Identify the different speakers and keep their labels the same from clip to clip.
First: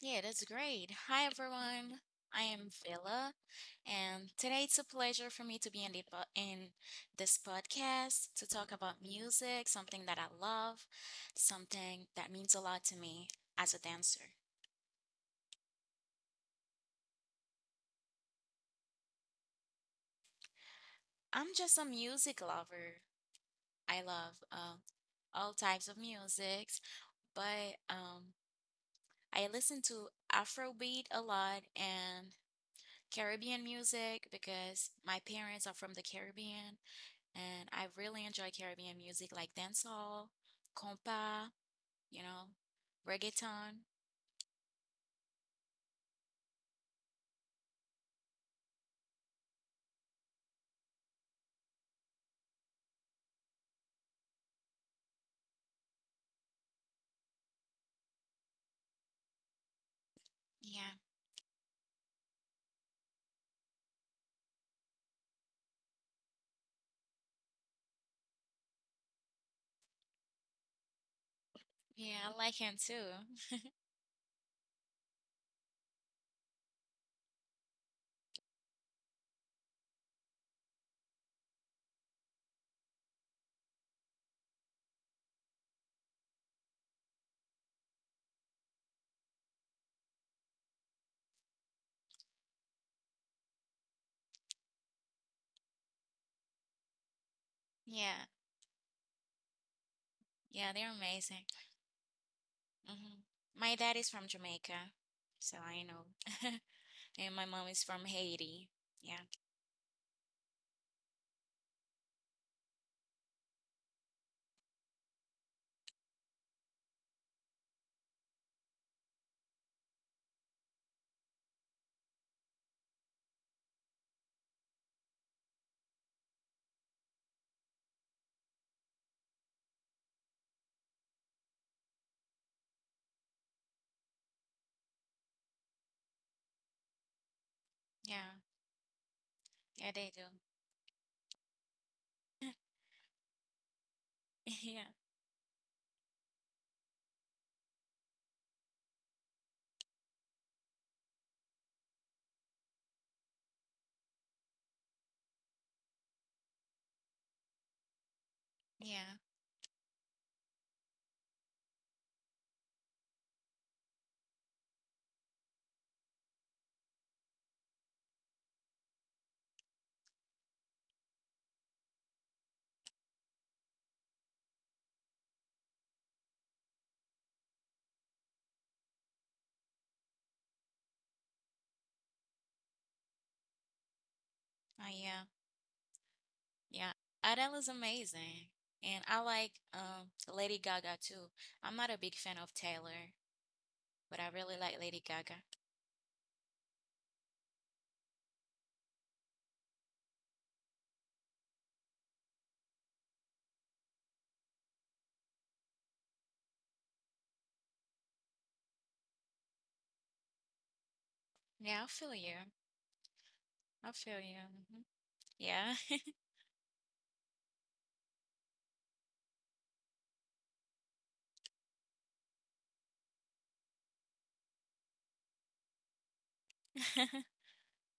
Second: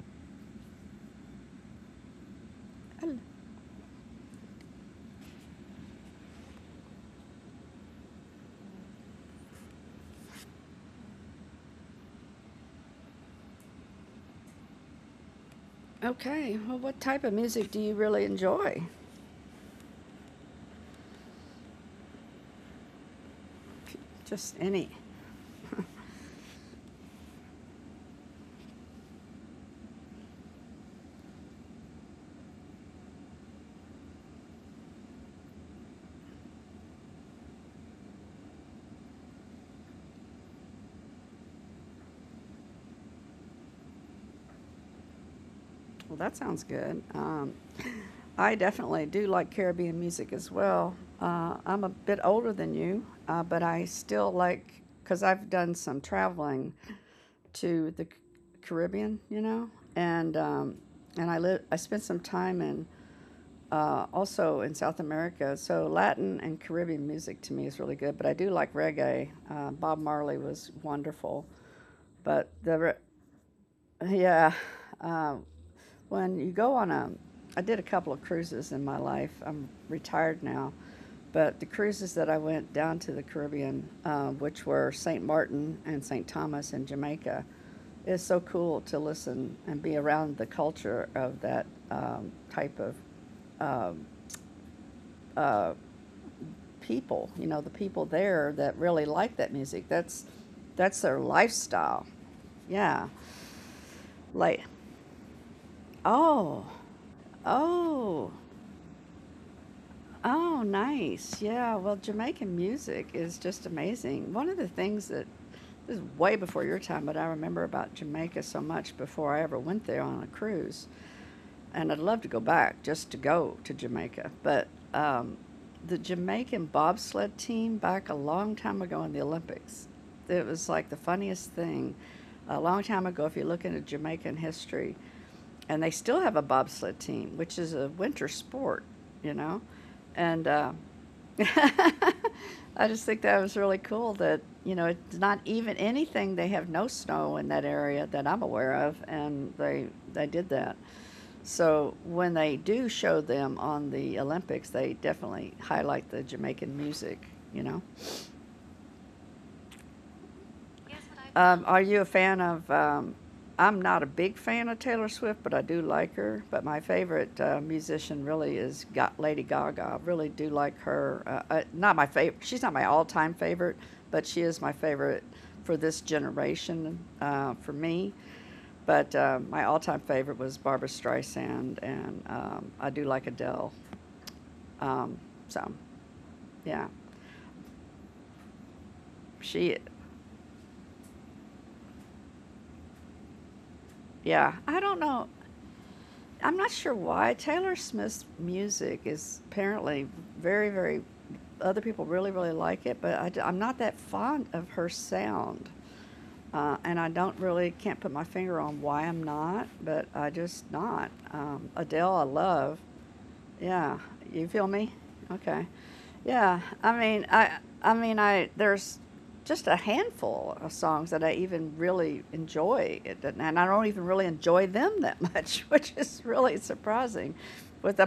Speaker 1: Yeah, that's great. Hi, everyone. I am Villa, and today it's a pleasure for me to be in this podcast to talk about music, something that I love, something that means a lot to me as a dancer.
Speaker 2: Okay, well, what type of music do you really enjoy?
Speaker 1: I'm just a music lover. I love
Speaker 2: Just any.
Speaker 1: all types of music, but I listen to Afrobeat a lot and Caribbean music because my parents are from the Caribbean. And I really enjoy Caribbean music like dancehall, compa, you know, reggaeton.
Speaker 2: Well, that sounds good. I definitely do like Caribbean music as well. I'm a bit older than you, but I still like, because I've done some traveling to the Caribbean, you know, and
Speaker 1: Yeah,
Speaker 2: I spent some time in also in South America. So Latin and Caribbean music to me is really good, but I do like reggae. Bob Marley was wonderful,
Speaker 1: yeah, I
Speaker 2: but
Speaker 1: like him too.
Speaker 2: yeah, uh, when you go on a, I did a couple of cruises in my life. I'm retired now, but the cruises that I went down to the Caribbean, which were St. Martin and St. Thomas in Jamaica, it's so cool to listen and be around the culture of that type of people, you know, the people
Speaker 1: Yeah,
Speaker 2: there that really like that music. That's
Speaker 1: yeah, they're
Speaker 2: that's their
Speaker 1: amazing.
Speaker 2: lifestyle. Yeah.
Speaker 1: hmm My dad is from
Speaker 2: Like,
Speaker 1: Jamaica, so I know.
Speaker 2: oh,
Speaker 1: And my mom is from
Speaker 2: oh,
Speaker 1: Haiti. Yeah,
Speaker 2: oh, nice. Yeah. Well, Jamaican music is just amazing. One of the things that this is way before your time, but I remember about Jamaica so much before I ever went there on a cruise and I'd love to go back just to go to Jamaica. But um, the Jamaican bobsled team back a long time ago in the Olympics, it was like the funniest thing. A long time ago, if you look into Jamaican history, and they still have a bobsled team, which is a winter
Speaker 1: yeah,
Speaker 2: sport, you know,
Speaker 1: yeah, they do.
Speaker 2: and I just think that was really cool that, you know,
Speaker 1: Yeah,
Speaker 2: it's not even anything. They have no snow in that area that I'm aware of, and they did that. So when they do show them on the Olympics, they definitely highlight the Jamaican music, you know?
Speaker 1: yeah,
Speaker 2: Are you a fan of? I'm not a big fan of Taylor Swift, but I do like her. But my favorite musician really is Lady Gaga. I really do like her. Not my favorite. She's not my all-time favorite, but she is my favorite for this generation. For me, but my all-time favorite was Barbra Streisand, and I do like Adele.
Speaker 1: oh,
Speaker 2: Um,
Speaker 1: yeah,
Speaker 2: so, yeah,
Speaker 1: yeah. Adele is amazing. And I like
Speaker 2: she,
Speaker 1: Lady Gaga too. I'm not a big fan of Taylor, but I
Speaker 2: yeah,
Speaker 1: really
Speaker 2: I
Speaker 1: like
Speaker 2: don't
Speaker 1: Lady
Speaker 2: know.
Speaker 1: Gaga.
Speaker 2: I'm not sure why Taylor Swift's music is apparently very, very. Other people really, really like it, but I am not that fond of her sound. And I don't really can't put my finger on why I'm not, but I just not.
Speaker 1: Yeah, I
Speaker 2: Adele,
Speaker 1: feel
Speaker 2: I
Speaker 1: you.
Speaker 2: love. Yeah,
Speaker 1: I feel you.
Speaker 2: you feel
Speaker 1: Mhm.
Speaker 2: me? Okay.
Speaker 1: Yeah.
Speaker 2: Yeah, I mean, I there's just a handful of songs that I even really enjoy, It and I don't even really enjoy them that much, which is really surprising, with the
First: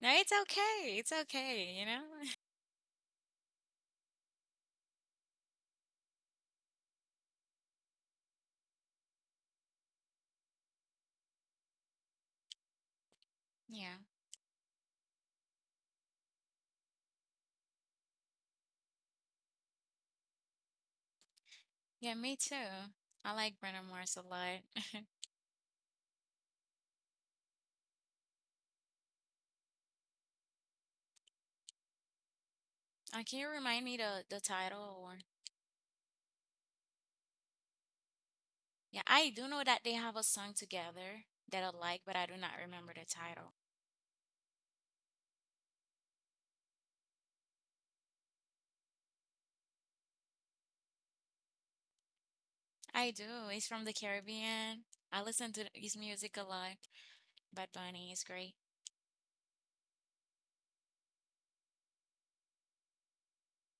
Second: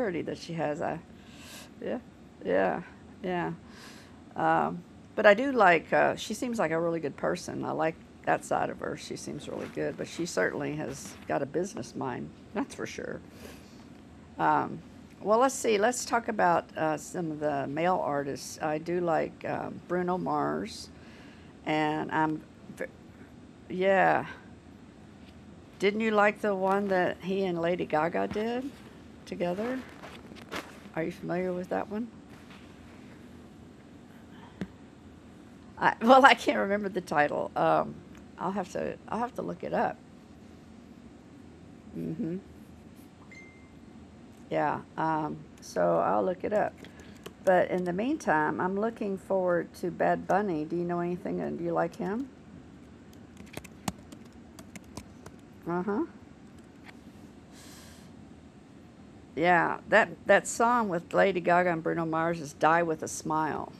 Speaker 1: No, it's
Speaker 2: that she has.
Speaker 1: okay.
Speaker 2: I
Speaker 1: It's okay, you
Speaker 2: yeah,
Speaker 1: know?
Speaker 2: yeah, yeah. Um, but I do like. She seems like a really good person. I like that side of her. She seems really good, but she certainly has got a business mind. That's for sure.
Speaker 1: Yeah.
Speaker 2: Um, well, let's see. Let's talk about some of the male artists. I do like Bruno Mars, and
Speaker 1: Yeah, me
Speaker 2: v-
Speaker 1: too. I like Bruno Mars a
Speaker 2: Yeah,
Speaker 1: lot.
Speaker 2: didn't you like the one that he and Lady Gaga did together? Are you familiar with that one?
Speaker 1: Can you remind me the title, or
Speaker 2: Well, I can't remember the title.
Speaker 1: yeah,
Speaker 2: I'll
Speaker 1: I
Speaker 2: have to
Speaker 1: do know
Speaker 2: look it
Speaker 1: that they
Speaker 2: up.
Speaker 1: have a song together that I like, but I do
Speaker 2: Hmm
Speaker 1: not remember the title.
Speaker 2: Yeah. So I'll look it up. But in the meantime, I'm looking forward to Bad Bunny. Do you know anything? And do you like him?
Speaker 1: I do. It's from the Caribbean. I listen to
Speaker 2: Uh
Speaker 1: his
Speaker 2: huh.
Speaker 1: music a lot. Bad Bunny is great.
Speaker 2: Yeah. That that song with Lady Gaga and Bruno Mars is "Die with a Smile."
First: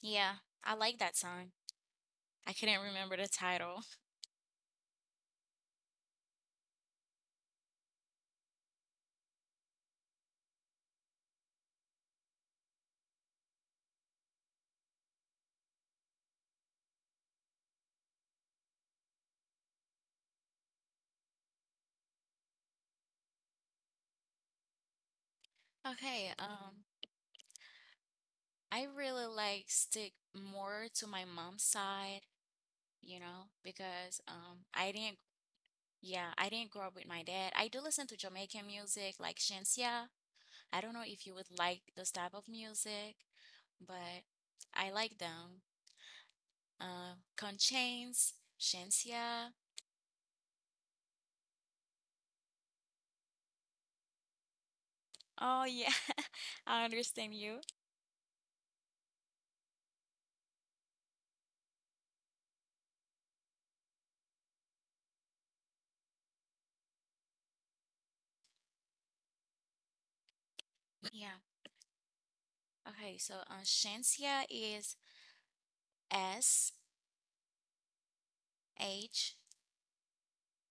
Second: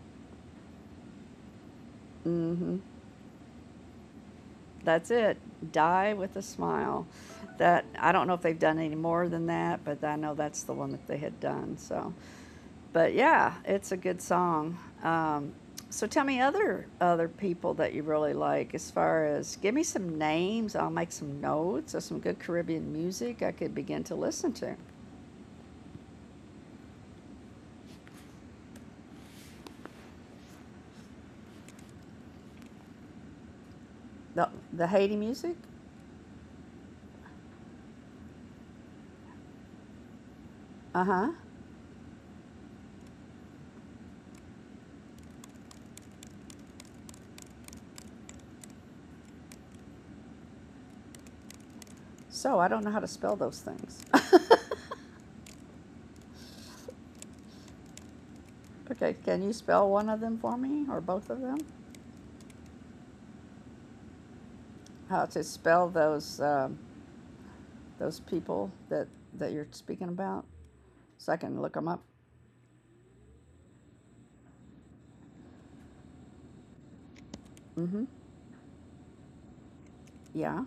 Speaker 1: Yeah, I like that song. I
Speaker 2: hmm
Speaker 1: couldn't remember the title.
Speaker 2: That's it. Die with a smile. That I don't know if they've done any more than that, but I know that's the one that they had done. So. But yeah, it's a good song. Um, so tell me other people that you really like as far as give me some names. I'll make some notes of some good Caribbean music I could begin to listen to.
Speaker 1: Okay, I really like stick more to my mom's side, because
Speaker 2: The
Speaker 1: I didn't
Speaker 2: Haiti music.
Speaker 1: yeah, I didn't grow up with my dad. I do listen to Jamaican music like Shansia. I don't know
Speaker 2: Uh
Speaker 1: if
Speaker 2: huh.
Speaker 1: you would like this type of music, but I like them. Conchains, Shansia.
Speaker 2: So I don't know how to spell those things.
Speaker 1: Oh yeah, I understand you.
Speaker 2: Okay, can you spell one of them for me or both of them? How to spell those people that you're speaking about,
Speaker 1: Yeah.
Speaker 2: so I can look them up.
Speaker 1: Okay, so Shensia is S
Speaker 2: Mm-hmm.
Speaker 1: H
Speaker 2: Yeah.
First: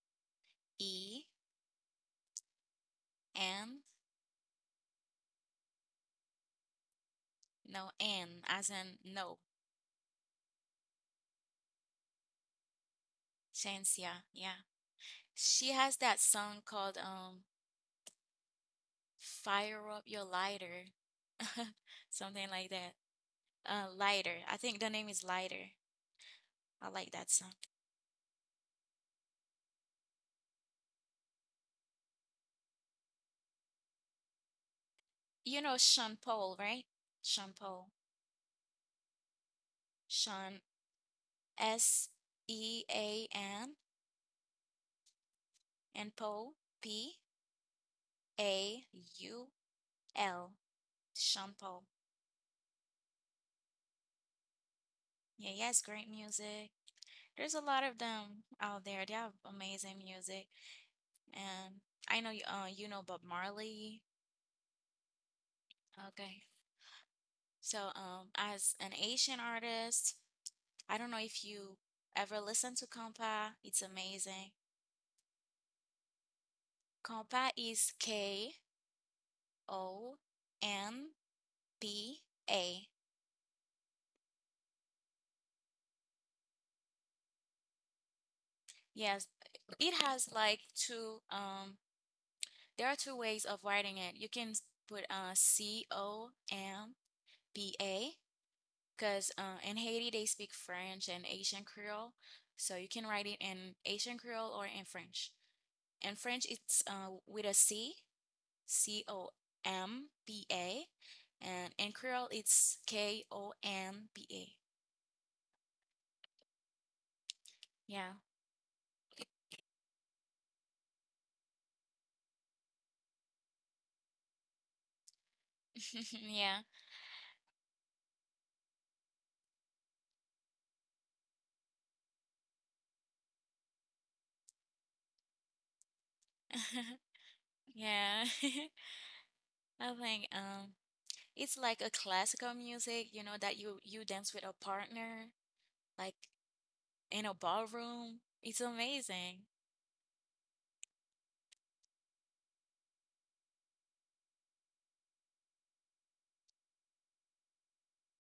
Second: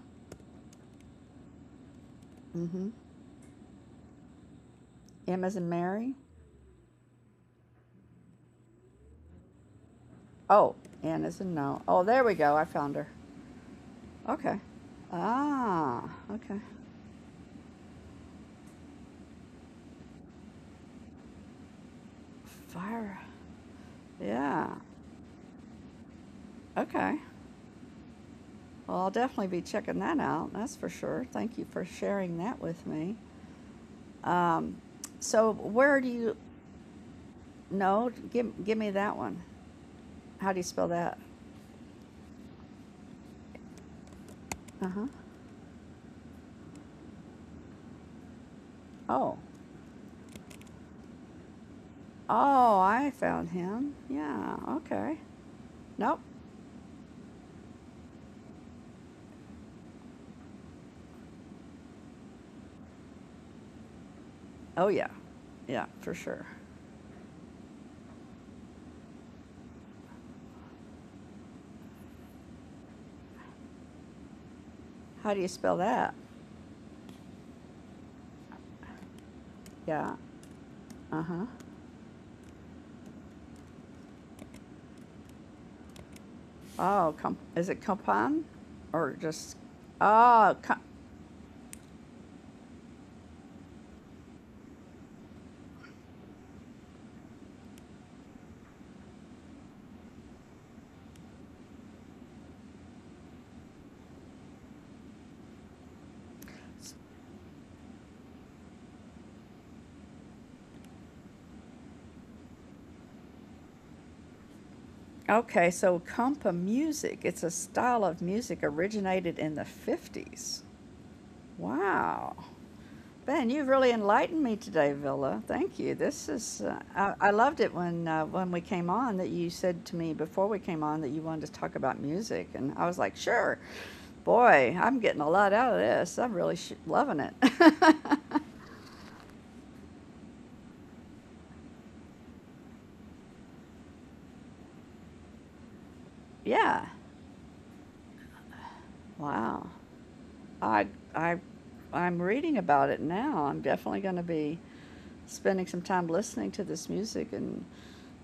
Speaker 1: E
Speaker 2: Mm-hmm.
Speaker 1: N,
Speaker 2: M as in Mary.
Speaker 1: no, N as in no.
Speaker 2: Oh, Anna's a no. Oh, there we go. I found her.
Speaker 1: Chance, yeah,
Speaker 2: Okay.
Speaker 1: yeah. She has
Speaker 2: Ah,
Speaker 1: that
Speaker 2: okay.
Speaker 1: song called Fire Up Your Lighter. Something like that.
Speaker 2: Fire.
Speaker 1: Lighter. I
Speaker 2: Yeah.
Speaker 1: think the name is Lighter. I like
Speaker 2: Okay.
Speaker 1: that song.
Speaker 2: Well, I'll definitely be checking that out. That's for sure. Thank you for sharing that with me. Um, so,
Speaker 1: You know
Speaker 2: where do
Speaker 1: Sean
Speaker 2: you
Speaker 1: Paul, right? Sean Paul.
Speaker 2: know? Give, give me that one. How do you
Speaker 1: Sean
Speaker 2: spell that?
Speaker 1: S E A N
Speaker 2: Uh huh.
Speaker 1: and Paul P A
Speaker 2: Oh.
Speaker 1: U L. Sean Paul.
Speaker 2: Oh, I found him. Yeah. Okay.
Speaker 1: Yeah, he has great
Speaker 2: Nope.
Speaker 1: music. There's a lot of them out there. They have amazing music. And I know you, you know Bob Marley.
Speaker 2: Oh, yeah. Yeah, for sure.
Speaker 1: Okay. So, as an Asian artist, I don't know if you ever listen to Kompa. It's amazing.
Speaker 2: How do you spell that?
Speaker 1: Kompa is K
Speaker 2: Yeah.
Speaker 1: O M
Speaker 2: Uh huh.
Speaker 1: P A.
Speaker 2: Oh, com- is it Compan or
Speaker 1: Yes,
Speaker 2: just
Speaker 1: it has
Speaker 2: oh?
Speaker 1: like
Speaker 2: Com-
Speaker 1: two, there are two ways of writing it. You can put Compa because in Haiti they speak French and Asian Creole. So you can write it in Asian Creole or in French. In French, it's with a C C O M B A, and in Creole it's Konba.
Speaker 2: okay, so compa music. It's a style
Speaker 1: Yeah,
Speaker 2: of music originated in the 50s. Wow, Ben, you've really enlightened me today, Villa. Thank you. This is
Speaker 1: yeah,
Speaker 2: I loved it when we came on that you said to me before we came on that you wanted to talk about music, and I was like, sure. Boy, I'm getting a lot out of this. I'm really loving it.
Speaker 1: yeah. I think it's like a classical music, that you dance with a partner, like
Speaker 2: Yeah.
Speaker 1: in a ballroom. It's amazing.
Speaker 2: Wow. I, I, I'm reading about it now. I'm definitely going to be spending some time listening to this music and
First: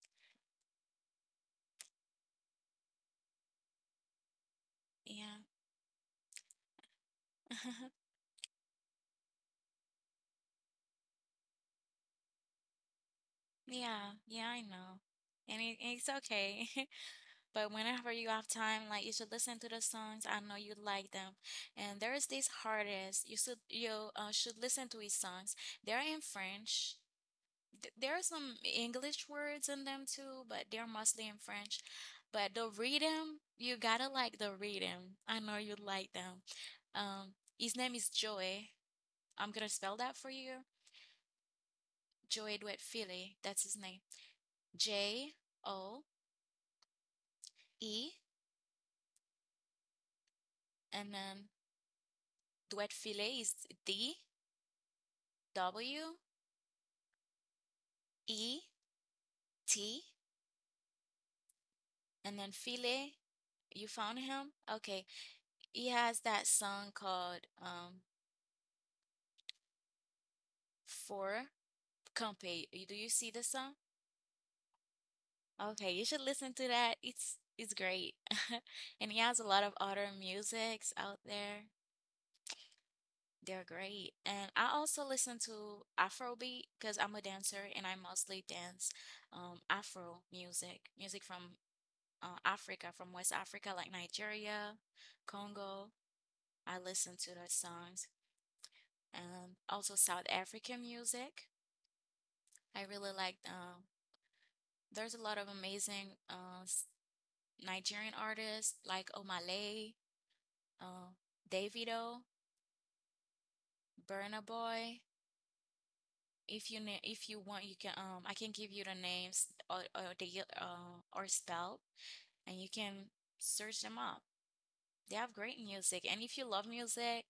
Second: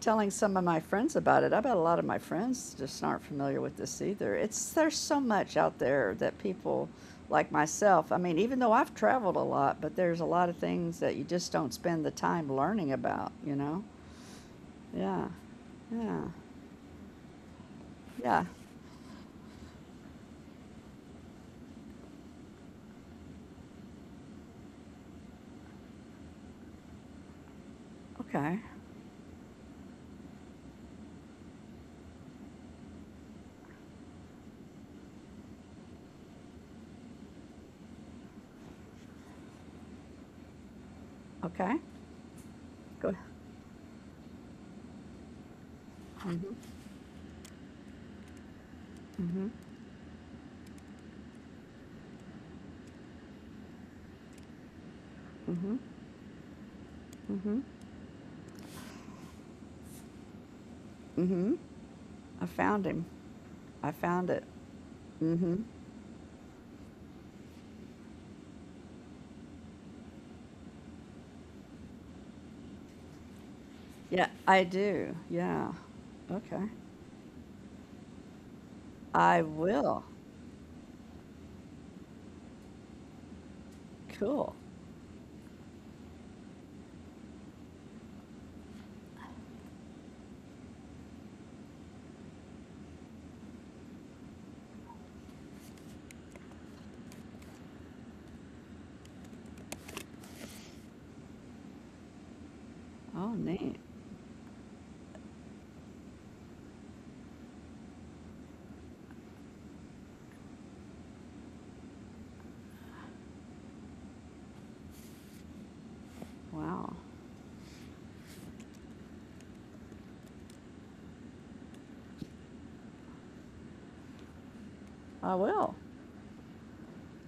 Speaker 2: telling some of my friends about it. I bet a lot of my friends just aren't familiar with this either. It's there's so
Speaker 1: Yeah,
Speaker 2: much out there that people like myself. I mean, even though I've traveled a lot, but there's a lot of things that you just don't spend the time learning about. You know?
Speaker 1: yeah, yeah. I know,
Speaker 2: Yeah.
Speaker 1: and it's
Speaker 2: Yeah.
Speaker 1: okay. But whenever you
Speaker 2: Yeah.
Speaker 1: have time, like you should listen to the songs. I know you like them. And there is this artist. You should listen to his songs. They're in French. There are some
Speaker 2: Okay.
Speaker 1: English words in them too, but they're mostly in French. But the rhythm, you gotta like the rhythm. I know you like them. His name is Joey. I'm gonna spell that for you.
Speaker 2: Okay.
Speaker 1: Joey
Speaker 2: Go. Ahead.
Speaker 1: Duetfile. That's his name. J O
Speaker 2: Mm.
Speaker 1: E
Speaker 2: Mhm. Mm.
Speaker 1: and then Duetfile is D
Speaker 2: Mhm. Mm.
Speaker 1: W
Speaker 2: Mhm. Mhm.
Speaker 1: E T
Speaker 2: Mhm.
Speaker 1: and
Speaker 2: I
Speaker 1: then
Speaker 2: found him.
Speaker 1: File. You
Speaker 2: I
Speaker 1: found
Speaker 2: found it.
Speaker 1: him? Okay.
Speaker 2: Mhm.
Speaker 1: He has that song called For Compay. Do you see the song?
Speaker 2: Yeah, I do. Yeah.
Speaker 1: Okay, you should listen
Speaker 2: Okay.
Speaker 1: to that. It's great. And he has a
Speaker 2: I
Speaker 1: lot of other
Speaker 2: will.
Speaker 1: musics out there. They're great. And
Speaker 2: Cool.
Speaker 1: I also listen to Afrobeat because I'm a dancer and I mostly dance Afro music from Africa, from West Africa, like Nigeria, Congo. I listen to their songs. And also South African music. I really like,
Speaker 2: Oh, neat.
Speaker 1: there's a lot of amazing Nigerian artists like Omale, uh, Davido, Burna Boy. If you
Speaker 2: Wow.
Speaker 1: na- if you want, you can I can give you the names, or the, or spelled, and you can search them up. They have
Speaker 2: I
Speaker 1: great
Speaker 2: will.
Speaker 1: music, and if you love music,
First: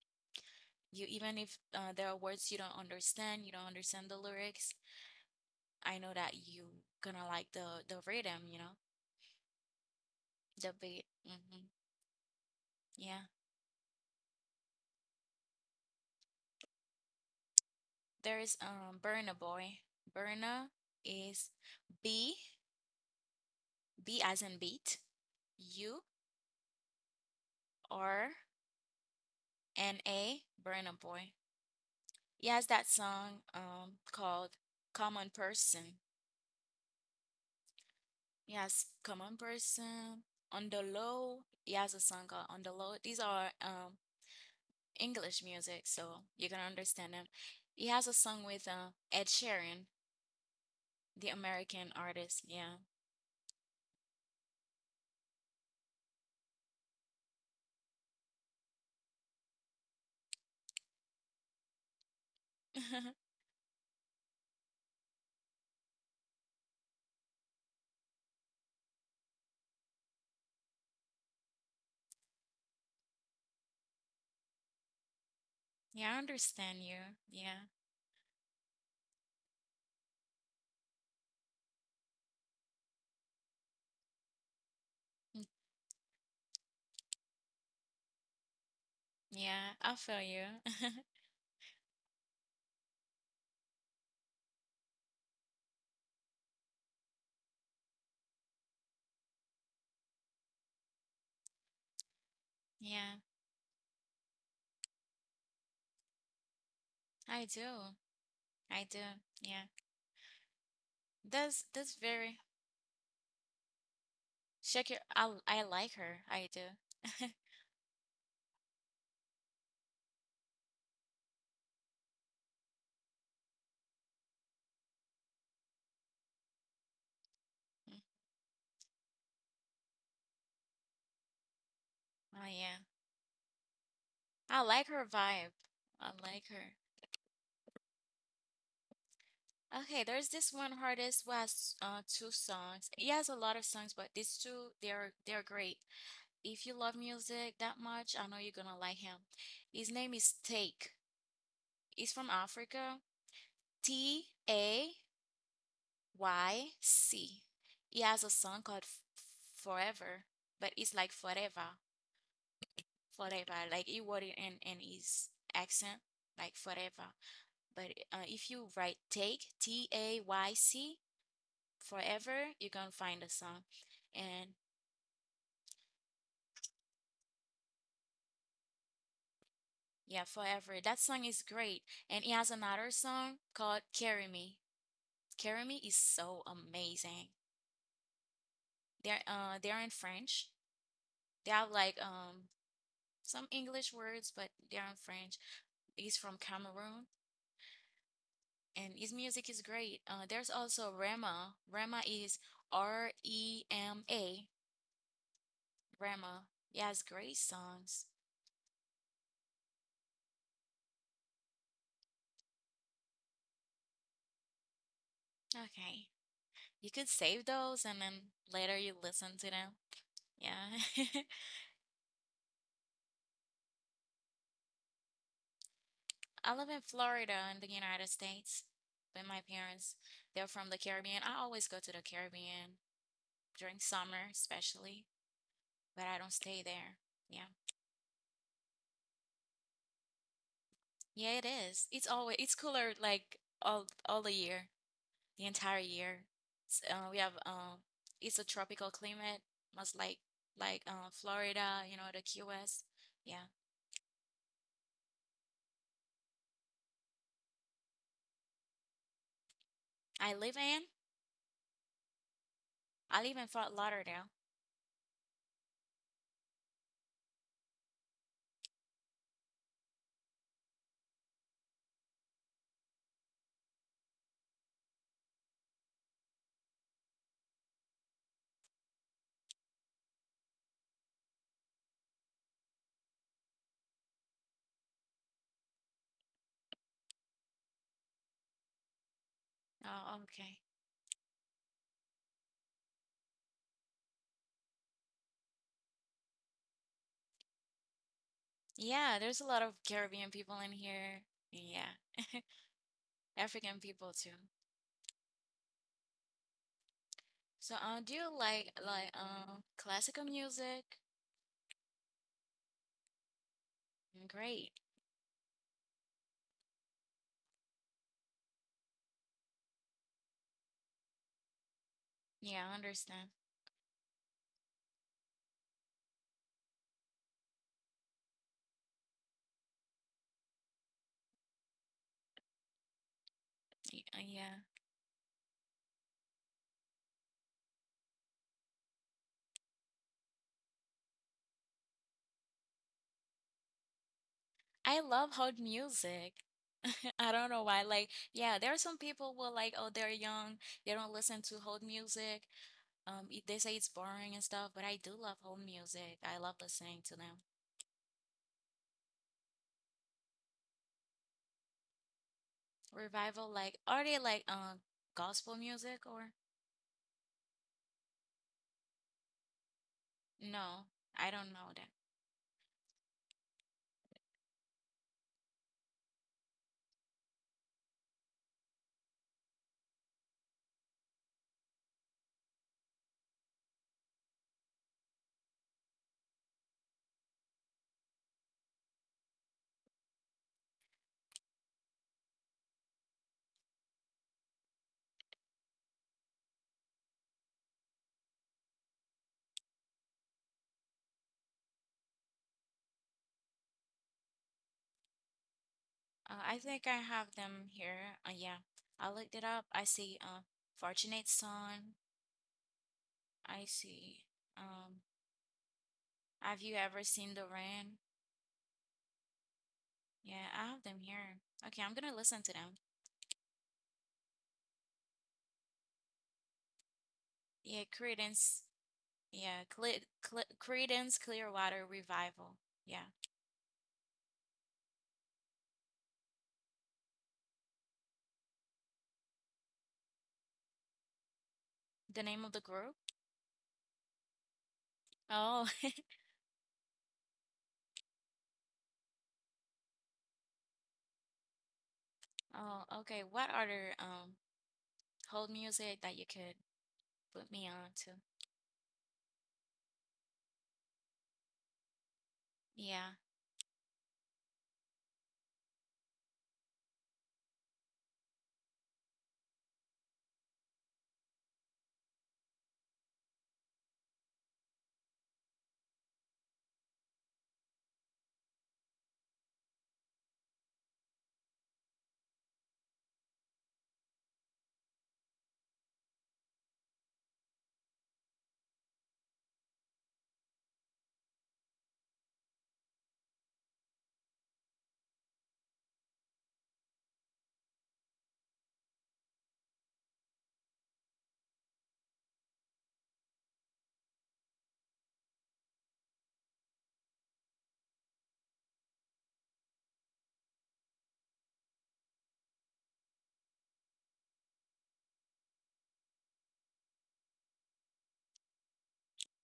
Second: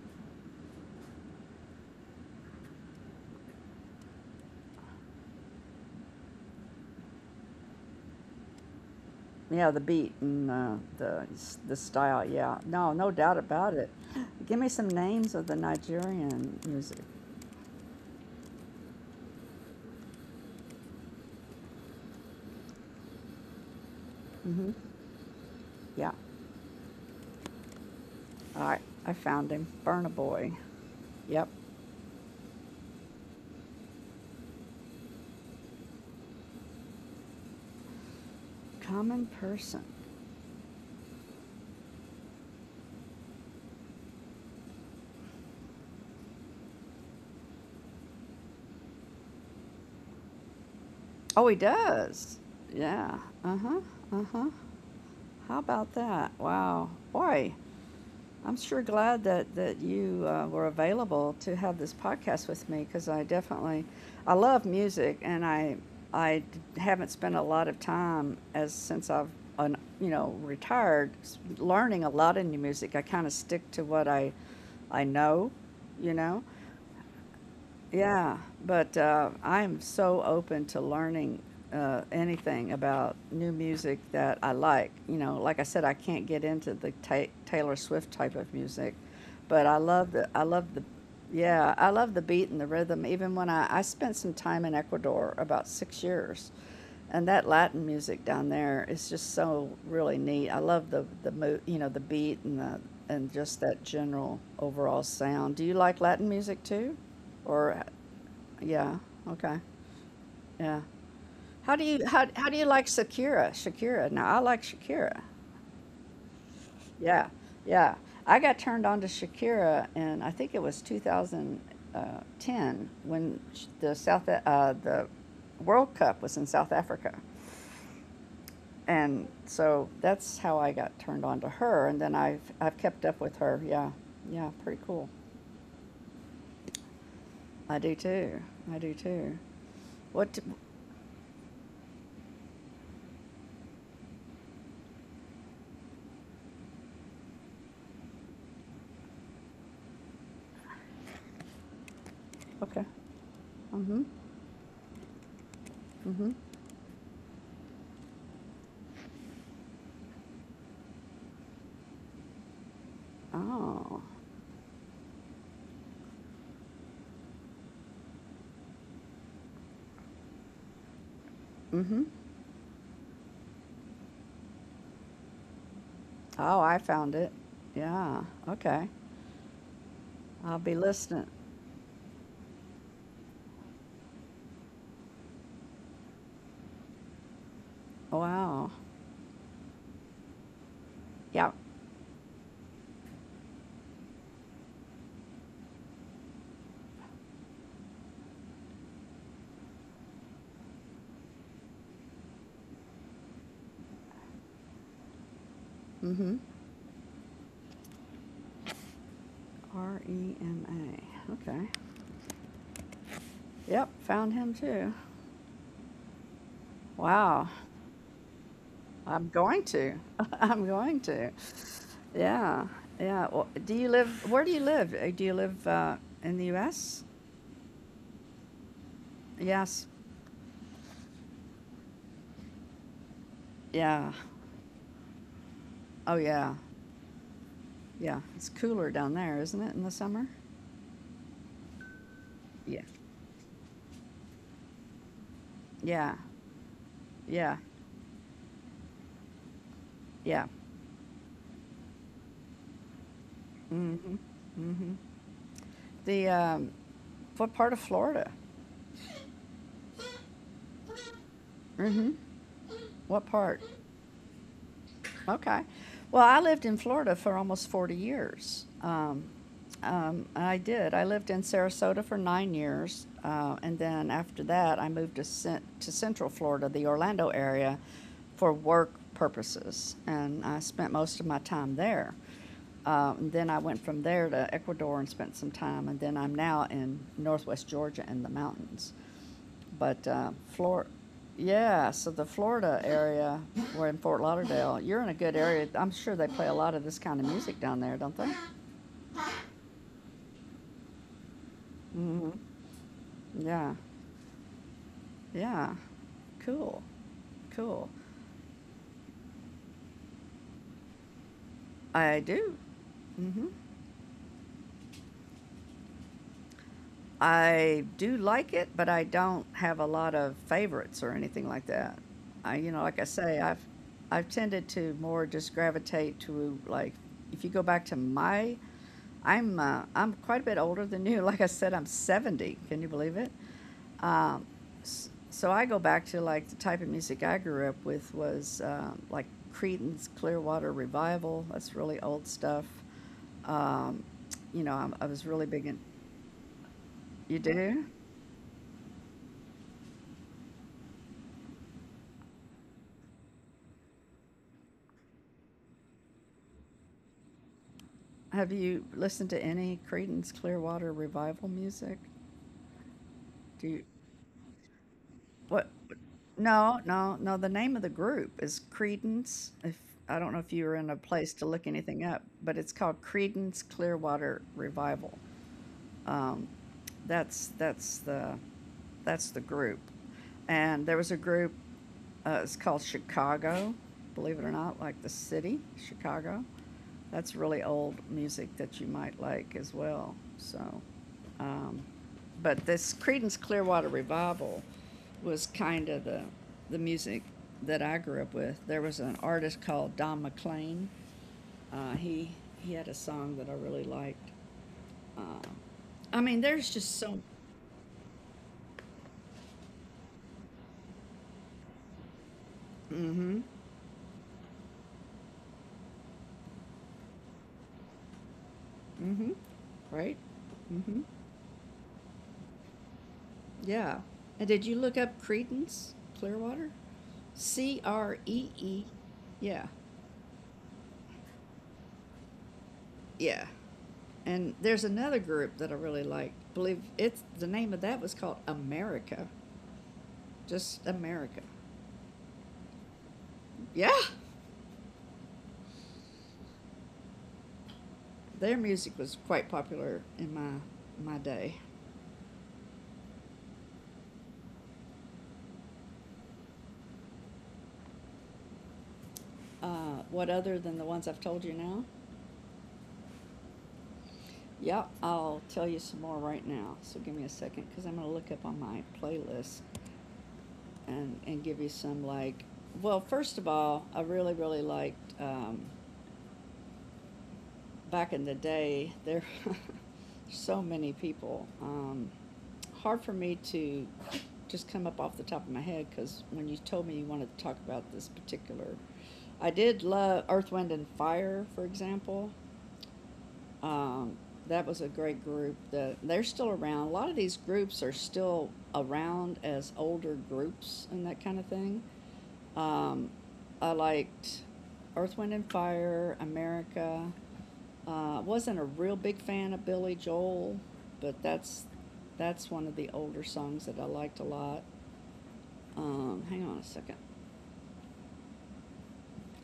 Speaker 1: you even if there are words you don't understand, the lyrics, I know that you gonna like the rhythm,
Speaker 2: Yeah, the beat and
Speaker 1: the beat. Hmm.
Speaker 2: the style. Yeah. No, no
Speaker 1: Yeah,
Speaker 2: doubt about it. Give me some names of the Nigerian music.
Speaker 1: there is Burna Boy. Burna is B, B as in
Speaker 2: Mhm.
Speaker 1: beat. U
Speaker 2: Yeah.
Speaker 1: R
Speaker 2: All right. I found him.
Speaker 1: N
Speaker 2: Burna
Speaker 1: A,
Speaker 2: Boy.
Speaker 1: Burna Boy.
Speaker 2: Yep.
Speaker 1: He has that song called Common Person. He has
Speaker 2: Common
Speaker 1: Common
Speaker 2: person.
Speaker 1: Person, On the Low. He has a song called On the Low. These are English music, so you're gonna understand them. He has a song with Ed Sheeran. The
Speaker 2: Oh, he
Speaker 1: American
Speaker 2: does.
Speaker 1: artist, yeah.
Speaker 2: Yeah. Uh huh. Uh huh. How about that? Wow. Boy, I'm sure glad that, you were available to have this podcast with me because I definitely, I love music and I haven't spent a lot of time as since I've, un, you know, retired learning a lot of new music. I kind of stick to what I know,
Speaker 1: Yeah,
Speaker 2: you
Speaker 1: I
Speaker 2: know.
Speaker 1: understand you. Yeah.
Speaker 2: Yeah, but I'm so open to learning anything about new music that I like. You know, like I said, I can't get into the Taylor Swift type of music, but
Speaker 1: Yeah,
Speaker 2: I
Speaker 1: I
Speaker 2: love
Speaker 1: feel
Speaker 2: the I
Speaker 1: you.
Speaker 2: love the yeah I love the beat and the rhythm. Even when I spent some time in Ecuador about 6 years, and that Latin music down there is just so really neat. I love the you know the beat and the
Speaker 1: Yeah,
Speaker 2: and just that general overall sound. Do you like Latin music too?
Speaker 1: I do.
Speaker 2: Or,
Speaker 1: I
Speaker 2: yeah,
Speaker 1: do.
Speaker 2: okay,
Speaker 1: Yeah.
Speaker 2: yeah.
Speaker 1: That's
Speaker 2: How do
Speaker 1: that's
Speaker 2: you how
Speaker 1: very
Speaker 2: how do you like Shakira? Shakira. Now I like
Speaker 1: Shakira.
Speaker 2: Shakira.
Speaker 1: I like her. I do.
Speaker 2: Yeah, yeah. I got turned on to Shakira, and I think it was 2010 when the World Cup was in South Africa,
Speaker 1: Mm.
Speaker 2: and so that's how I got turned on to her. And then I've
Speaker 1: Oh
Speaker 2: I've
Speaker 1: yeah.
Speaker 2: kept up with her. Yeah, yeah.
Speaker 1: I
Speaker 2: Pretty
Speaker 1: like her
Speaker 2: cool.
Speaker 1: vibe. I like her.
Speaker 2: I do too. I do too.
Speaker 1: Okay, there's
Speaker 2: What? D
Speaker 1: this one artist who has two songs. He has a lot of songs, but these two, they're great. If you love music that much, I know you're gonna like him. His name is Take. He's from
Speaker 2: Okay.
Speaker 1: Africa.
Speaker 2: Mm-hmm.
Speaker 1: T A
Speaker 2: Mm-hmm.
Speaker 1: Y C. He has a song called Forever, but it's like forever, forever. Like he
Speaker 2: Oh,
Speaker 1: wrote it in his accent, like forever. But if you write take, Tayc,
Speaker 2: mm-hmm.
Speaker 1: forever, you're gonna find the song. And
Speaker 2: Oh, I found it. Yeah. Okay.
Speaker 1: yeah,
Speaker 2: I'll be
Speaker 1: forever. That song
Speaker 2: listening.
Speaker 1: is great. And he has another song called Carry Me. Carry Me is so amazing.
Speaker 2: Wow.
Speaker 1: They're in French.
Speaker 2: Yeah.
Speaker 1: They have like some English words, but they're in French. He's from Cameroon and his music is great. There's also Rema. Rema is Rema.
Speaker 2: Mm-hmm.
Speaker 1: Rema. He has great songs.
Speaker 2: Rema. Okay. Yep. Found him too.
Speaker 1: Okay. You could save
Speaker 2: Wow.
Speaker 1: those and then later you
Speaker 2: I'm
Speaker 1: listen to
Speaker 2: going
Speaker 1: them.
Speaker 2: to. I'm going
Speaker 1: Yeah.
Speaker 2: to. Yeah. Yeah. Well, do you live? Where do you live? Do you live in the
Speaker 1: I live in
Speaker 2: U.S.?
Speaker 1: Florida in the United States with my
Speaker 2: Yes.
Speaker 1: parents. They're from the Caribbean. I always go to the Caribbean during
Speaker 2: Yeah.
Speaker 1: summer, especially, but
Speaker 2: Oh
Speaker 1: I don't
Speaker 2: yeah.
Speaker 1: stay there. Yeah.
Speaker 2: Yeah. It's cooler down there, isn't it, in the summer?
Speaker 1: Yeah, it is. It's always it's
Speaker 2: Yeah.
Speaker 1: cooler, like all the year, the entire
Speaker 2: Yeah.
Speaker 1: year. S- we have
Speaker 2: Yeah.
Speaker 1: It's a tropical climate, most like
Speaker 2: Yeah.
Speaker 1: like Florida, the Key West. Yeah,
Speaker 2: Mm-hmm. Mm-hmm. Mm-hmm. The, um, what part of Florida?
Speaker 1: I live in
Speaker 2: Mm-hmm.
Speaker 1: I
Speaker 2: What
Speaker 1: live in
Speaker 2: part?
Speaker 1: Fort Lauderdale.
Speaker 2: Okay. Well, I lived in Florida for almost 40 years. I did. I lived in Sarasota for 9 years. And then after that, I moved to, to Central Florida, the Orlando area, for work purposes. And I spent most of my time there. And then I went from there to Ecuador and spent some time. And then I'm now in northwest Georgia in the mountains. But
Speaker 1: Oh, okay.
Speaker 2: Yeah, so the Florida area, we're in Fort Lauderdale. You're in a good area. I'm sure they play a lot of this kind of music down there, don't they?
Speaker 1: Yeah, there's a lot of Caribbean people in here. Yeah,
Speaker 2: Mm hmm Yeah,
Speaker 1: African people too.
Speaker 2: yeah. Cool,
Speaker 1: So,
Speaker 2: cool.
Speaker 1: do you like classical music?
Speaker 2: I do. Mm-hmm.
Speaker 1: Mm. Great.
Speaker 2: I do like it, but I don't have a lot of favorites or anything like that. I,
Speaker 1: Yeah,
Speaker 2: you
Speaker 1: I
Speaker 2: know, like I
Speaker 1: understand.
Speaker 2: say, I've tended to more just gravitate to like if you go back to my I'm quite a bit older than you. Like I said, I'm 70. Can you believe it? Um,
Speaker 1: Yeah.
Speaker 2: so I go back to like the type of music I grew up with was like Creedence Clearwater Revival. That's really old stuff. Um,
Speaker 1: I
Speaker 2: I was
Speaker 1: love
Speaker 2: really
Speaker 1: hot
Speaker 2: big in.
Speaker 1: music. I
Speaker 2: You
Speaker 1: don't know
Speaker 2: do?
Speaker 1: why. Like, yeah, there are some people who are like, oh, they're young, they don't listen to hold music. They say it's boring and stuff, but I do love hold music. I love listening to them.
Speaker 2: Have you listened to any Creedence Clearwater Revival music?
Speaker 1: Revival,
Speaker 2: Do
Speaker 1: like,
Speaker 2: you
Speaker 1: are they like gospel
Speaker 2: what?
Speaker 1: music, or
Speaker 2: No, no, no. The name of the group is Creedence. If I don't know if you were
Speaker 1: no?
Speaker 2: in a
Speaker 1: I
Speaker 2: place to
Speaker 1: don't
Speaker 2: look
Speaker 1: know that.
Speaker 2: anything up, but it's called Creedence Clearwater Revival. um, that's, that's the, that's the group. And there was a group, it's called Chicago, believe it or not, like the city, Chicago. That's really old music that you might like as well. Um, But this Creedence Clearwater Revival was kind of the music that I grew up with. There was an artist called Don McLean. Uh, he, he had a song that I really liked. I mean,
Speaker 1: I
Speaker 2: there's
Speaker 1: think I
Speaker 2: just so.
Speaker 1: have them here. Yeah, I looked it up. I see Fortunate Son.
Speaker 2: Mm-hmm.
Speaker 1: I see. Um, have you ever seen the rain?
Speaker 2: Mm-hmm. Right.
Speaker 1: Yeah, I have them
Speaker 2: Mm-hmm.
Speaker 1: here. Okay, I'm gonna listen to them.
Speaker 2: Yeah. And did you look up Credence Clearwater? C
Speaker 1: Yeah,
Speaker 2: R E
Speaker 1: Credence.
Speaker 2: E.
Speaker 1: Yeah,
Speaker 2: Yeah.
Speaker 1: Cle Cle Credence Clearwater Revival. Yeah,
Speaker 2: Yeah. And there's another group that I really like. Believe it's the name of that was called America, just America.
Speaker 1: the name of the group.
Speaker 2: Yeah.
Speaker 1: Oh,
Speaker 2: Their music was quite popular in my day.
Speaker 1: oh, okay. What other hold music that you could put me on to?
Speaker 2: What other than the ones I've told you now?
Speaker 1: Yeah,
Speaker 2: Yep, I'll tell you some more right now. So give me a second because I'm going to look up on my playlist and give you some like. Well, first of all, I really, really liked, back in the day, there were so many people. Hard for me to just come up off the top of my head because when you told me you wanted to talk about this particular, I did love Earth, Wind, and Fire, for example. um, that was a great group. That they're still around. A lot of these groups are still around as older groups and that kind of thing. Um, I liked Earth, Wind and Fire, America. I wasn't a real big fan of Billy Joel, but that's one of the older songs that I liked a lot. Hang on a second.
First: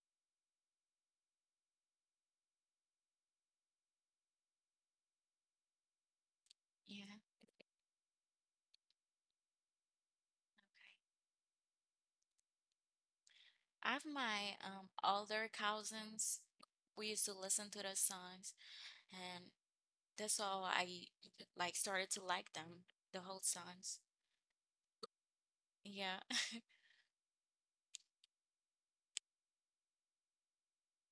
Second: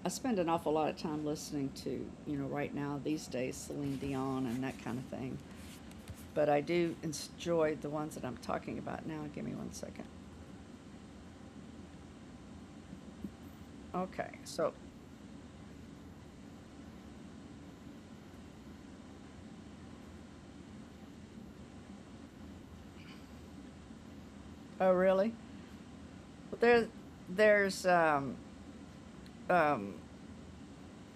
Speaker 2: I spend an awful lot of time listening to, you know, right now these days Celine Dion and that kind of thing. But I do
Speaker 1: yeah.
Speaker 2: enjoy the ones that I'm talking about now. Give me one second.
Speaker 1: I have
Speaker 2: Okay,
Speaker 1: my
Speaker 2: so,
Speaker 1: older cousins. We used to listen to those songs, and that's all I, like, started to like them, the whole songs.
Speaker 2: oh, really?
Speaker 1: Yeah.
Speaker 2: Well, there's, um, um,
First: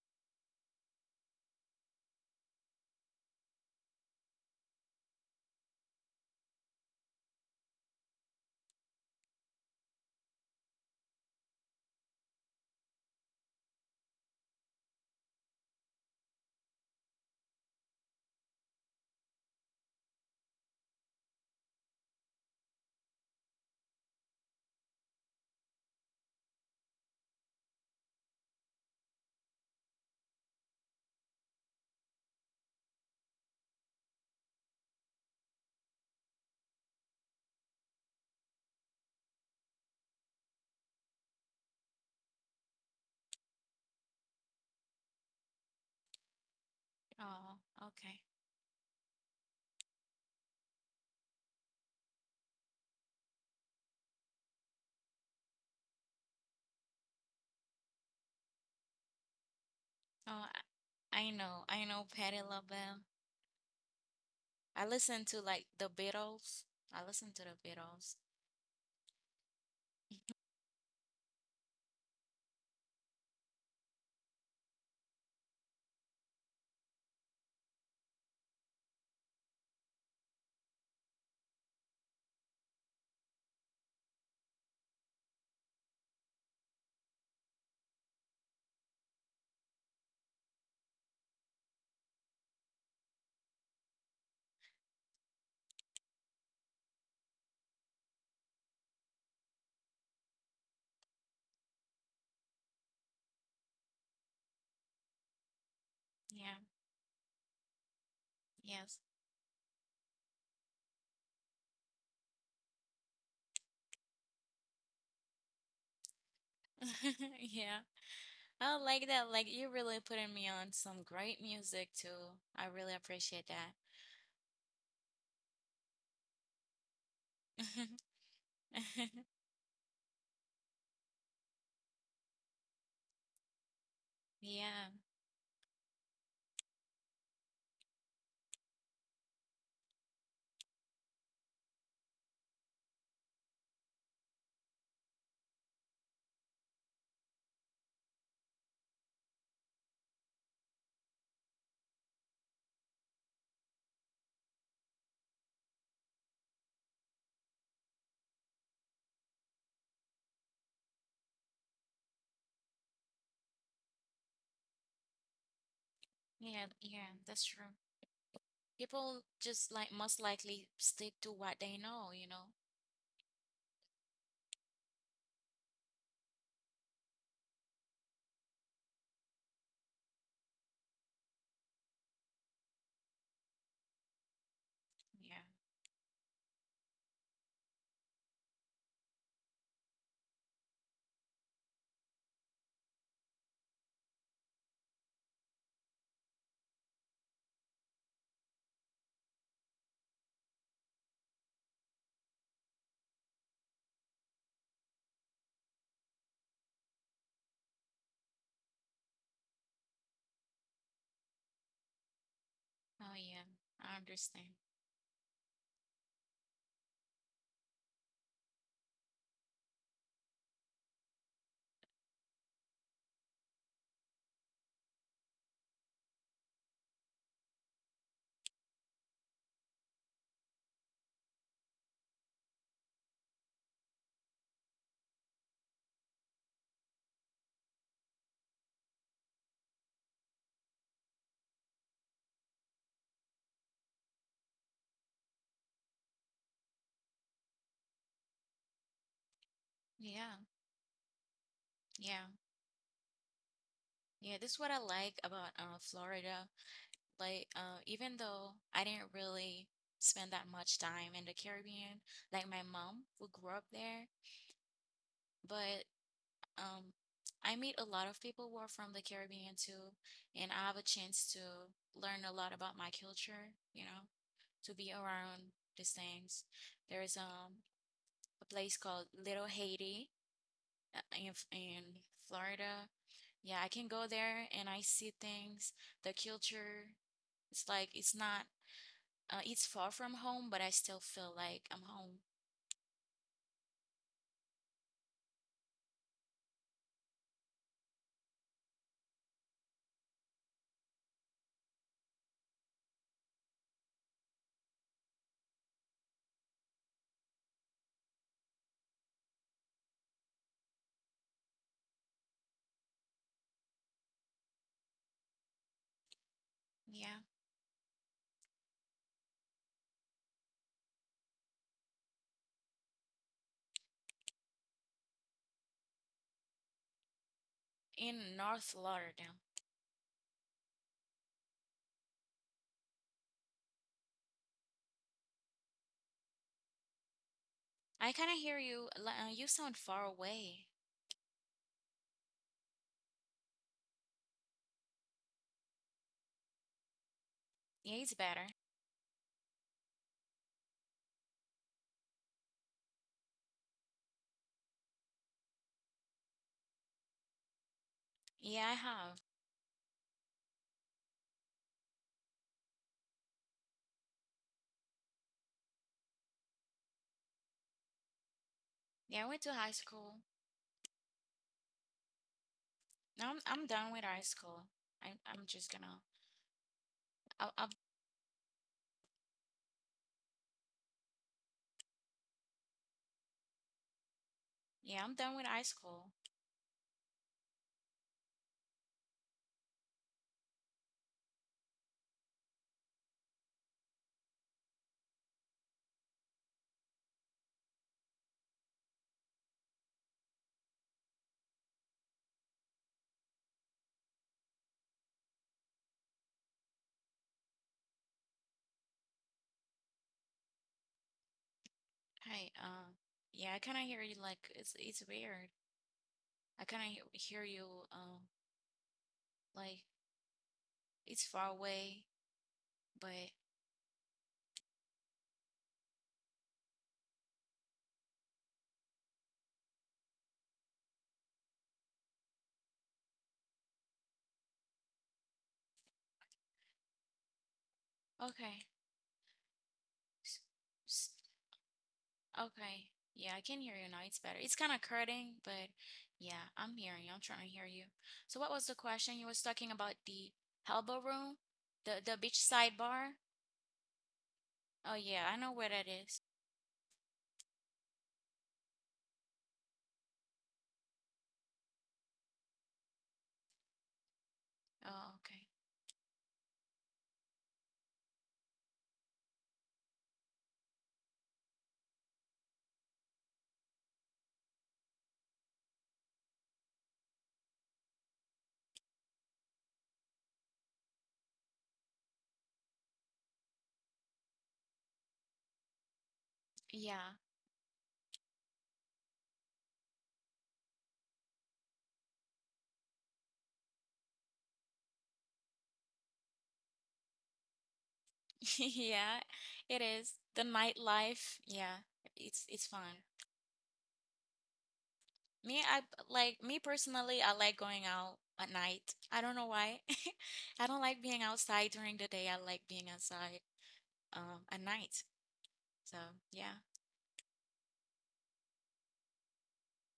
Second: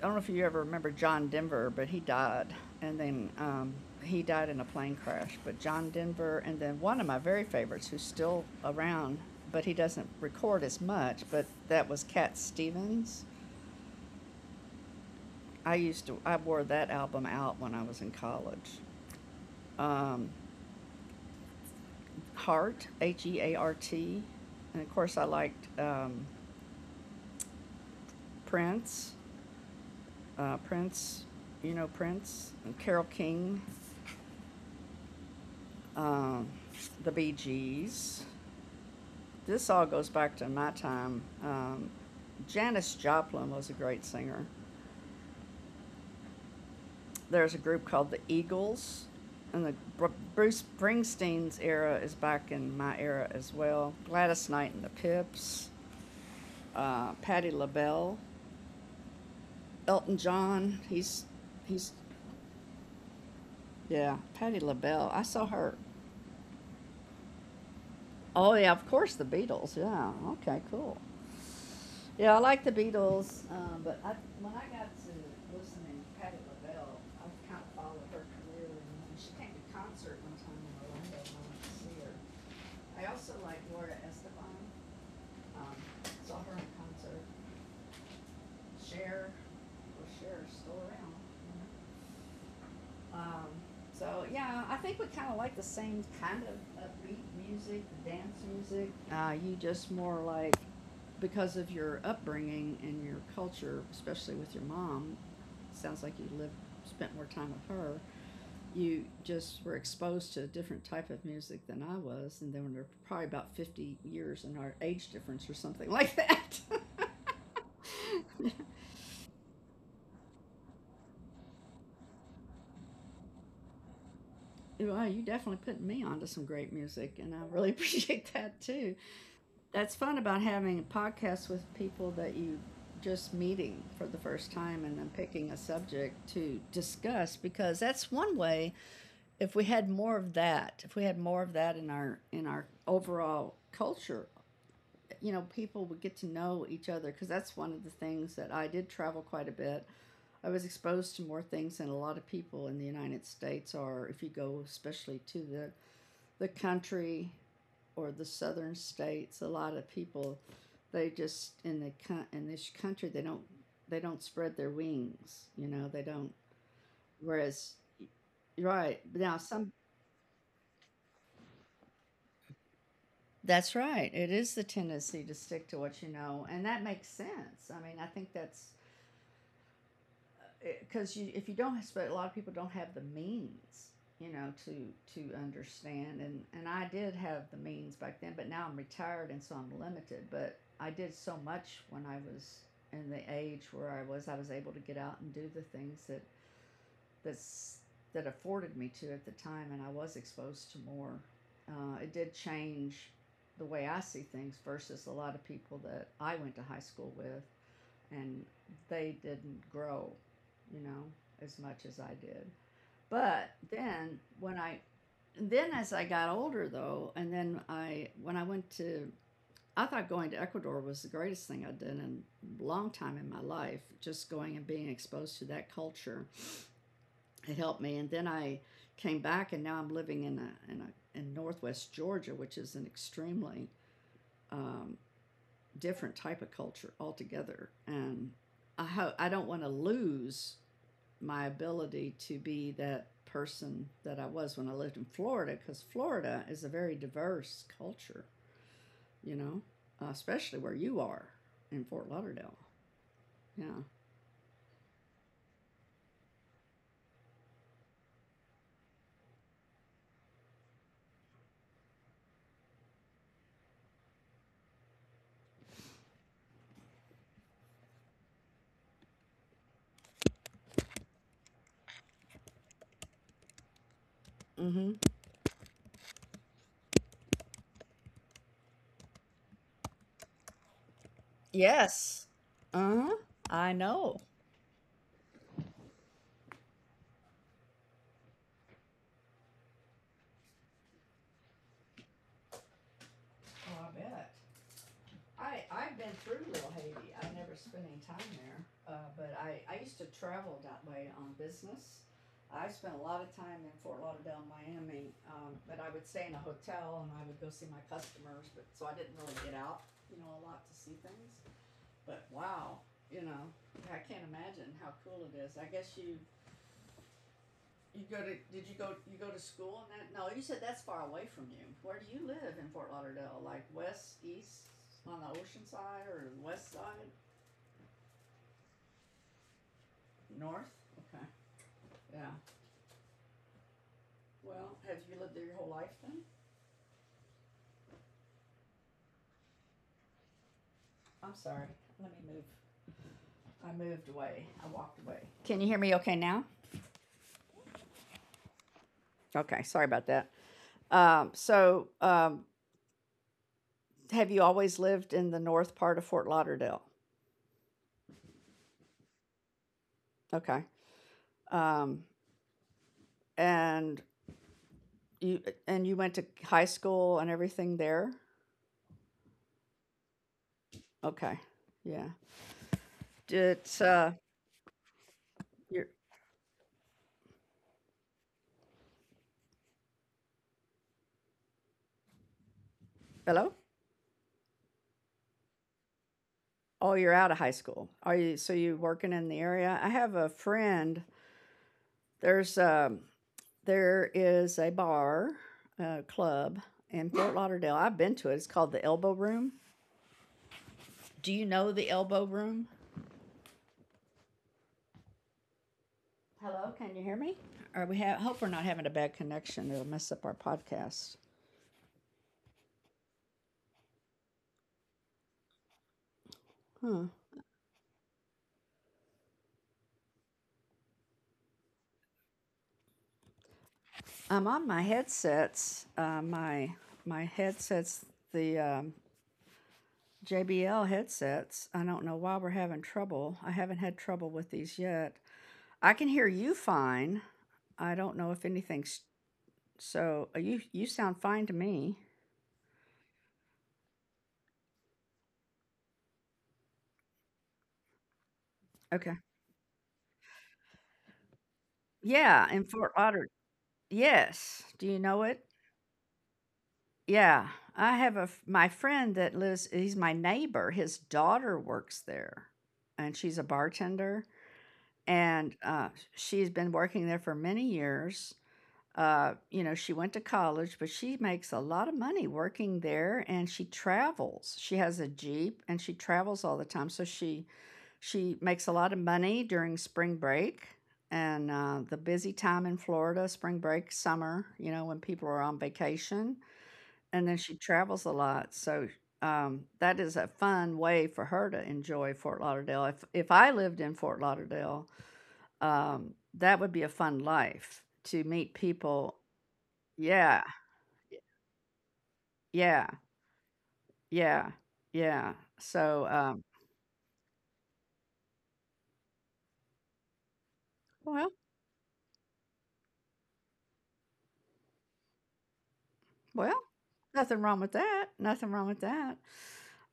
Speaker 2: I don't know if you ever remember John Denver, but he died. And then he died in a plane crash. But John Denver, and then one of my very favorites who's still around, but he doesn't record as much, but that was Cat Stevens. I wore that album out when I was in college. Um, Heart, H E A R T. And of course, I liked, Prince, uh, Prince, Prince, and Carol King, um, the Bee Gees. This all goes back to my time. Janis Joplin was a great singer. There's
Speaker 1: Oh,
Speaker 2: a group called
Speaker 1: okay.
Speaker 2: the Eagles, and the Bruce Springsteen's era is back in my era as well. Gladys Knight and the Pips, Patti LaBelle. Elton
Speaker 1: Oh, I
Speaker 2: John. He's
Speaker 1: I know, I
Speaker 2: he's
Speaker 1: know Patti LaBelle.
Speaker 2: yeah, Patti
Speaker 1: I
Speaker 2: LaBelle. I
Speaker 1: listen to
Speaker 2: saw
Speaker 1: like
Speaker 2: her.
Speaker 1: the Beatles. I listen to the Beatles.
Speaker 2: Oh yeah, of course the Beatles. Yeah. Okay, cool. Yeah, I like the Beatles, when I got to listening to Patti LaBelle, I kind of followed her career, and when she came to concert one time in Orlando, and I went to see her. I also like Laura Estefan. Um, saw her in concert. Cher, well, Cher's still around. You know? Um, so yeah, I think we kind of like the same kind of upbeat music, the dance music. You just more like because of your upbringing and your culture, especially with your mom. Sounds like you lived,
Speaker 1: Yeah,
Speaker 2: spent more time with her.
Speaker 1: yes.
Speaker 2: You just were exposed to a different type of music than I was, and then we're probably about 50 years in our age difference or something like that.
Speaker 1: Yeah. I like that. Like, you're really putting me on some great music too. I really appreciate that.
Speaker 2: Well, you definitely put me onto some great music, and I really appreciate that too. That's fun about having a podcast with people that you just meeting for the first time
Speaker 1: Yeah,
Speaker 2: and then picking a subject to discuss, because that's one way, if we had more of that if we had more of that in our overall culture. You know, people would get to know each other, because that's one of the things that I did: travel quite a bit. I was exposed to more things than a lot of people in the United States are. If you go especially to the country or the southern states, a lot of people, they just in the in this country they don't spread their wings. You know, they don't.
Speaker 1: yeah, yeah, that's true.
Speaker 2: Whereas, right
Speaker 1: People
Speaker 2: now
Speaker 1: just,
Speaker 2: some,
Speaker 1: like, most likely stick to what they know, you know?
Speaker 2: that's right. It is the tendency to stick to what you know, and that makes sense. I mean, I think that's because you if you don't have, but a lot of people don't have the means, you know, to
Speaker 1: Yeah.
Speaker 2: understand. And I did have the means back then, but now I'm retired and so I'm limited. But I did so much when I was in the age where I was able to get out and do the things that that's that afforded me to at the time, and I was exposed to more. It did change the way I see things versus a lot of people that I went to high school with, and they didn't grow, you know, as much as I did.
Speaker 1: Oh yeah,
Speaker 2: But
Speaker 1: I
Speaker 2: then
Speaker 1: understand.
Speaker 2: when I Then as I got older though, and then I when I went to, I thought going to Ecuador was the greatest thing I did in a long time in my life, just going and being exposed to that culture. It helped me, and then I came back and now I'm living in a in northwest Georgia, which is an extremely, um, different type of culture altogether. And I don't want to lose my ability to be that person that I was when I lived in Florida, because Florida is a very diverse culture, you know,
Speaker 1: Yeah,
Speaker 2: especially where you are in Fort
Speaker 1: yeah.
Speaker 2: Lauderdale. Yeah.
Speaker 1: Yeah, this is what I like about Florida. Like, even though I didn't really spend that much time in the Caribbean, like my mom who grew up there, but um, I meet a lot of people who are from the Caribbean too, and I have a chance to learn a lot about my culture, to be
Speaker 2: Mm-hmm.
Speaker 1: around these things. There is a place called Little Haiti, in
Speaker 2: Yes.
Speaker 1: Florida.
Speaker 2: Uh huh.
Speaker 1: Yeah, I
Speaker 2: I
Speaker 1: can go
Speaker 2: know.
Speaker 1: there and I see things, the culture. It's like, it's not. It's far from home, but I still feel like I'm home.
Speaker 2: Oh, I bet. I I've been through Little Haiti. I've never spent any time there, but I used to travel that way on business. I spent a lot of time in Fort Lauderdale, Miami, but I would stay in a hotel and I would go see my customers. But so I didn't really get out, you know, a lot to see things. But wow, you know, I can't imagine how cool it is. I guess you,
Speaker 1: Yeah,
Speaker 2: you go to? Did you go? You go to school and that? No, you said that's far away from you. Where do you live in Fort Lauderdale? Like west, east, on the ocean side, or west side,
Speaker 1: in North Lauderdale.
Speaker 2: north? Okay. Yeah. Well, have you lived there your whole life then?
Speaker 1: I kind of hear you. You sound far away.
Speaker 2: I'm sorry. Let me move. I moved away. I walked away. Can you hear me? Okay now.
Speaker 1: Yeah, it's better.
Speaker 2: Okay. Sorry about that. Um, so, um, have you always lived in the north part of Fort Lauderdale?
Speaker 1: Yeah, I have.
Speaker 2: Okay. Um, and you and you went to high school and everything there.
Speaker 1: Yeah, I went to high school.
Speaker 2: Okay. Yeah.
Speaker 1: Now I'm
Speaker 2: It's
Speaker 1: done with high school. I'm just
Speaker 2: you're
Speaker 1: gonna. I am just going to I
Speaker 2: hello?
Speaker 1: yeah, I'm done with high school.
Speaker 2: Oh, you're out of high school. Are you, so you working in the area? I have a friend. There's um there is a bar, club in Fort Lauderdale. I've been to it. It's called the Elbow Room. Do you know the Elbow Room? Hello, can you hear me? Or we have hope we're not having a bad connection. It'll mess up our podcast.
Speaker 1: Hi. Yeah, I kind of hear you. Like, it's weird. I kind
Speaker 2: Hmm.
Speaker 1: of hear you. Um, like, it's far away, but
Speaker 2: I'm on my headsets. My headsets. The JBL headsets. I don't know why we're having trouble. I haven't had trouble with these yet. I can hear you fine. I don't know if
Speaker 1: okay.
Speaker 2: anything's So
Speaker 1: S-
Speaker 2: you, you
Speaker 1: s-
Speaker 2: sound fine to me.
Speaker 1: Okay. Yeah, I can hear you now. It's better. It's kind of cutting, but yeah, I'm hearing you. I'm trying to hear you. So what was the question?
Speaker 2: Okay.
Speaker 1: You was talking about the elbow room, the
Speaker 2: Yeah, in
Speaker 1: beachside
Speaker 2: Fort
Speaker 1: bar.
Speaker 2: Otter. Yes. Do
Speaker 1: Oh
Speaker 2: you know
Speaker 1: yeah, I
Speaker 2: it?
Speaker 1: know where that is.
Speaker 2: Yeah. I have my friend that lives, he's my neighbor. His daughter works there and she's a bartender,
Speaker 1: Oh, okay.
Speaker 2: and she's been working there for many years. You know, she went to college, but she makes a lot of money working there and she travels. She has a Jeep and she travels all the time. She makes a lot of money during spring break and, the busy time in Florida, spring break, summer, you know, when people are on vacation.
Speaker 1: Yeah.
Speaker 2: And then she travels a lot. So, that is a fun way for her to enjoy Fort Lauderdale. If I lived in Fort Lauderdale, that would be a fun life to meet
Speaker 1: Yeah,
Speaker 2: people.
Speaker 1: it is. The
Speaker 2: Yeah,
Speaker 1: nightlife. Yeah, it's
Speaker 2: yeah,
Speaker 1: fun.
Speaker 2: yeah, yeah.
Speaker 1: Me, I
Speaker 2: So,
Speaker 1: like
Speaker 2: um,
Speaker 1: me personally, I like going out at night. I don't know why. I don't like being
Speaker 2: well,
Speaker 1: outside during the day. I like being outside at night. So, yeah.
Speaker 2: well, nothing wrong with that. Nothing wrong with that.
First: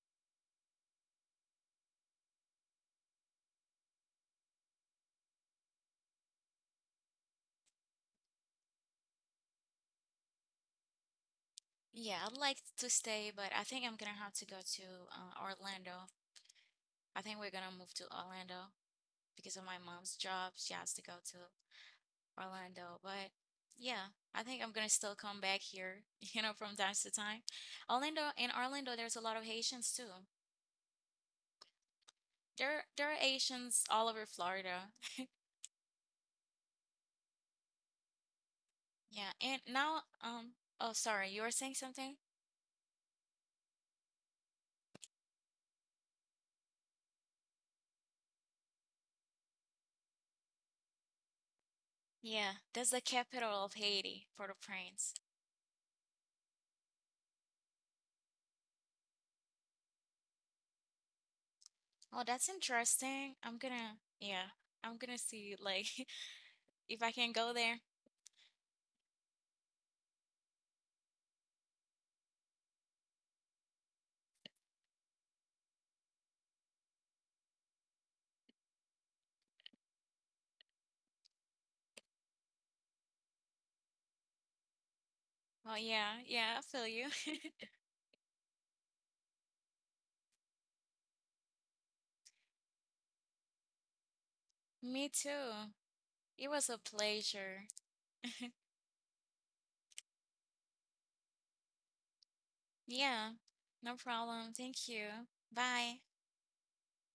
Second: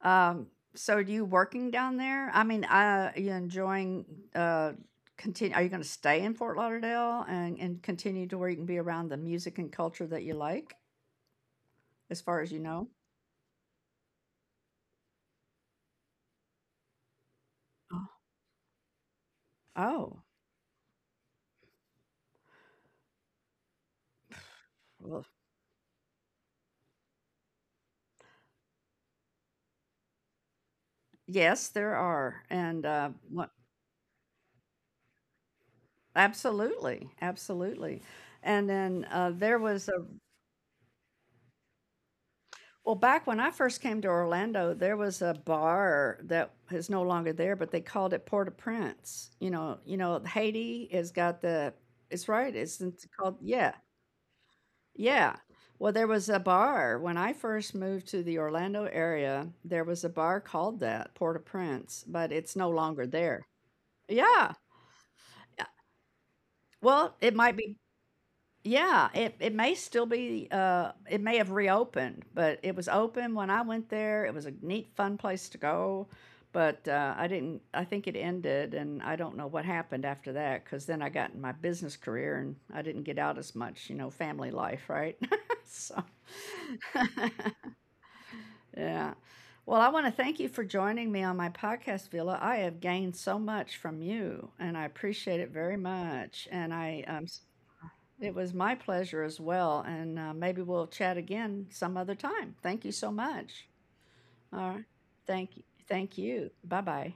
Speaker 2: Um, are you working down there? I mean, are you enjoying? Uh, continue. Are you going to stay in Fort Lauderdale and continue to where you can be around the music and culture that you like,
Speaker 1: Yeah,
Speaker 2: as
Speaker 1: I'd
Speaker 2: far as
Speaker 1: like
Speaker 2: you know?
Speaker 1: to stay, but I think I'm gonna have to go to Orlando. I think we're gonna move to
Speaker 2: Oh,
Speaker 1: Orlando because of my mom's
Speaker 2: oh,
Speaker 1: job. She has to go to Orlando. But yeah, I think I'm gonna still
Speaker 2: well,
Speaker 1: come back here, from time to time. In Orlando, there's a lot of Haitians too.
Speaker 2: yes, there are, and
Speaker 1: There, there are
Speaker 2: what?
Speaker 1: Haitians all over Florida.
Speaker 2: Absolutely, absolutely. And then
Speaker 1: Yeah,
Speaker 2: there
Speaker 1: and
Speaker 2: was
Speaker 1: now, oh, sorry, you were saying something?
Speaker 2: Well, back when I first came to Orlando, there was a bar that is no longer there, but they called it Port-au-Prince. You know, Haiti has got the. It's right.
Speaker 1: Yeah, that's the
Speaker 2: It's called,
Speaker 1: capital
Speaker 2: yeah,
Speaker 1: of Haiti, Port-au-Prince.
Speaker 2: yeah. Well, there was a bar when I first moved to the Orlando area. There was a bar called that Port-au-Prince,
Speaker 1: Oh,
Speaker 2: but
Speaker 1: that's
Speaker 2: it's no longer
Speaker 1: interesting.
Speaker 2: there.
Speaker 1: I'm gonna, yeah,
Speaker 2: Yeah.
Speaker 1: I'm gonna see,
Speaker 2: Yeah.
Speaker 1: like, if I
Speaker 2: Well,
Speaker 1: can
Speaker 2: it
Speaker 1: go
Speaker 2: might be.
Speaker 1: there.
Speaker 2: Yeah, it may still be, it may have reopened, but it was open when I went there. It was a neat, fun place to go, but I didn't, I think it ended, and I don't know what happened after that because then I got in my business career and I didn't get out as much, you know, family life, right?
Speaker 1: Oh,
Speaker 2: so,
Speaker 1: yeah, yeah, I feel you.
Speaker 2: yeah. Well, I want to thank you for joining me on my podcast, Villa. I have gained so much from you, and I
Speaker 1: Me
Speaker 2: appreciate it
Speaker 1: too.
Speaker 2: very much.
Speaker 1: It was
Speaker 2: And
Speaker 1: a
Speaker 2: I am
Speaker 1: pleasure.
Speaker 2: It was my pleasure as well. And maybe we'll chat again some other time. Thank you so
Speaker 1: Yeah,
Speaker 2: much.
Speaker 1: no problem.
Speaker 2: All right.
Speaker 1: Thank you.
Speaker 2: Thank you.
Speaker 1: Bye.
Speaker 2: Thank you. Bye bye.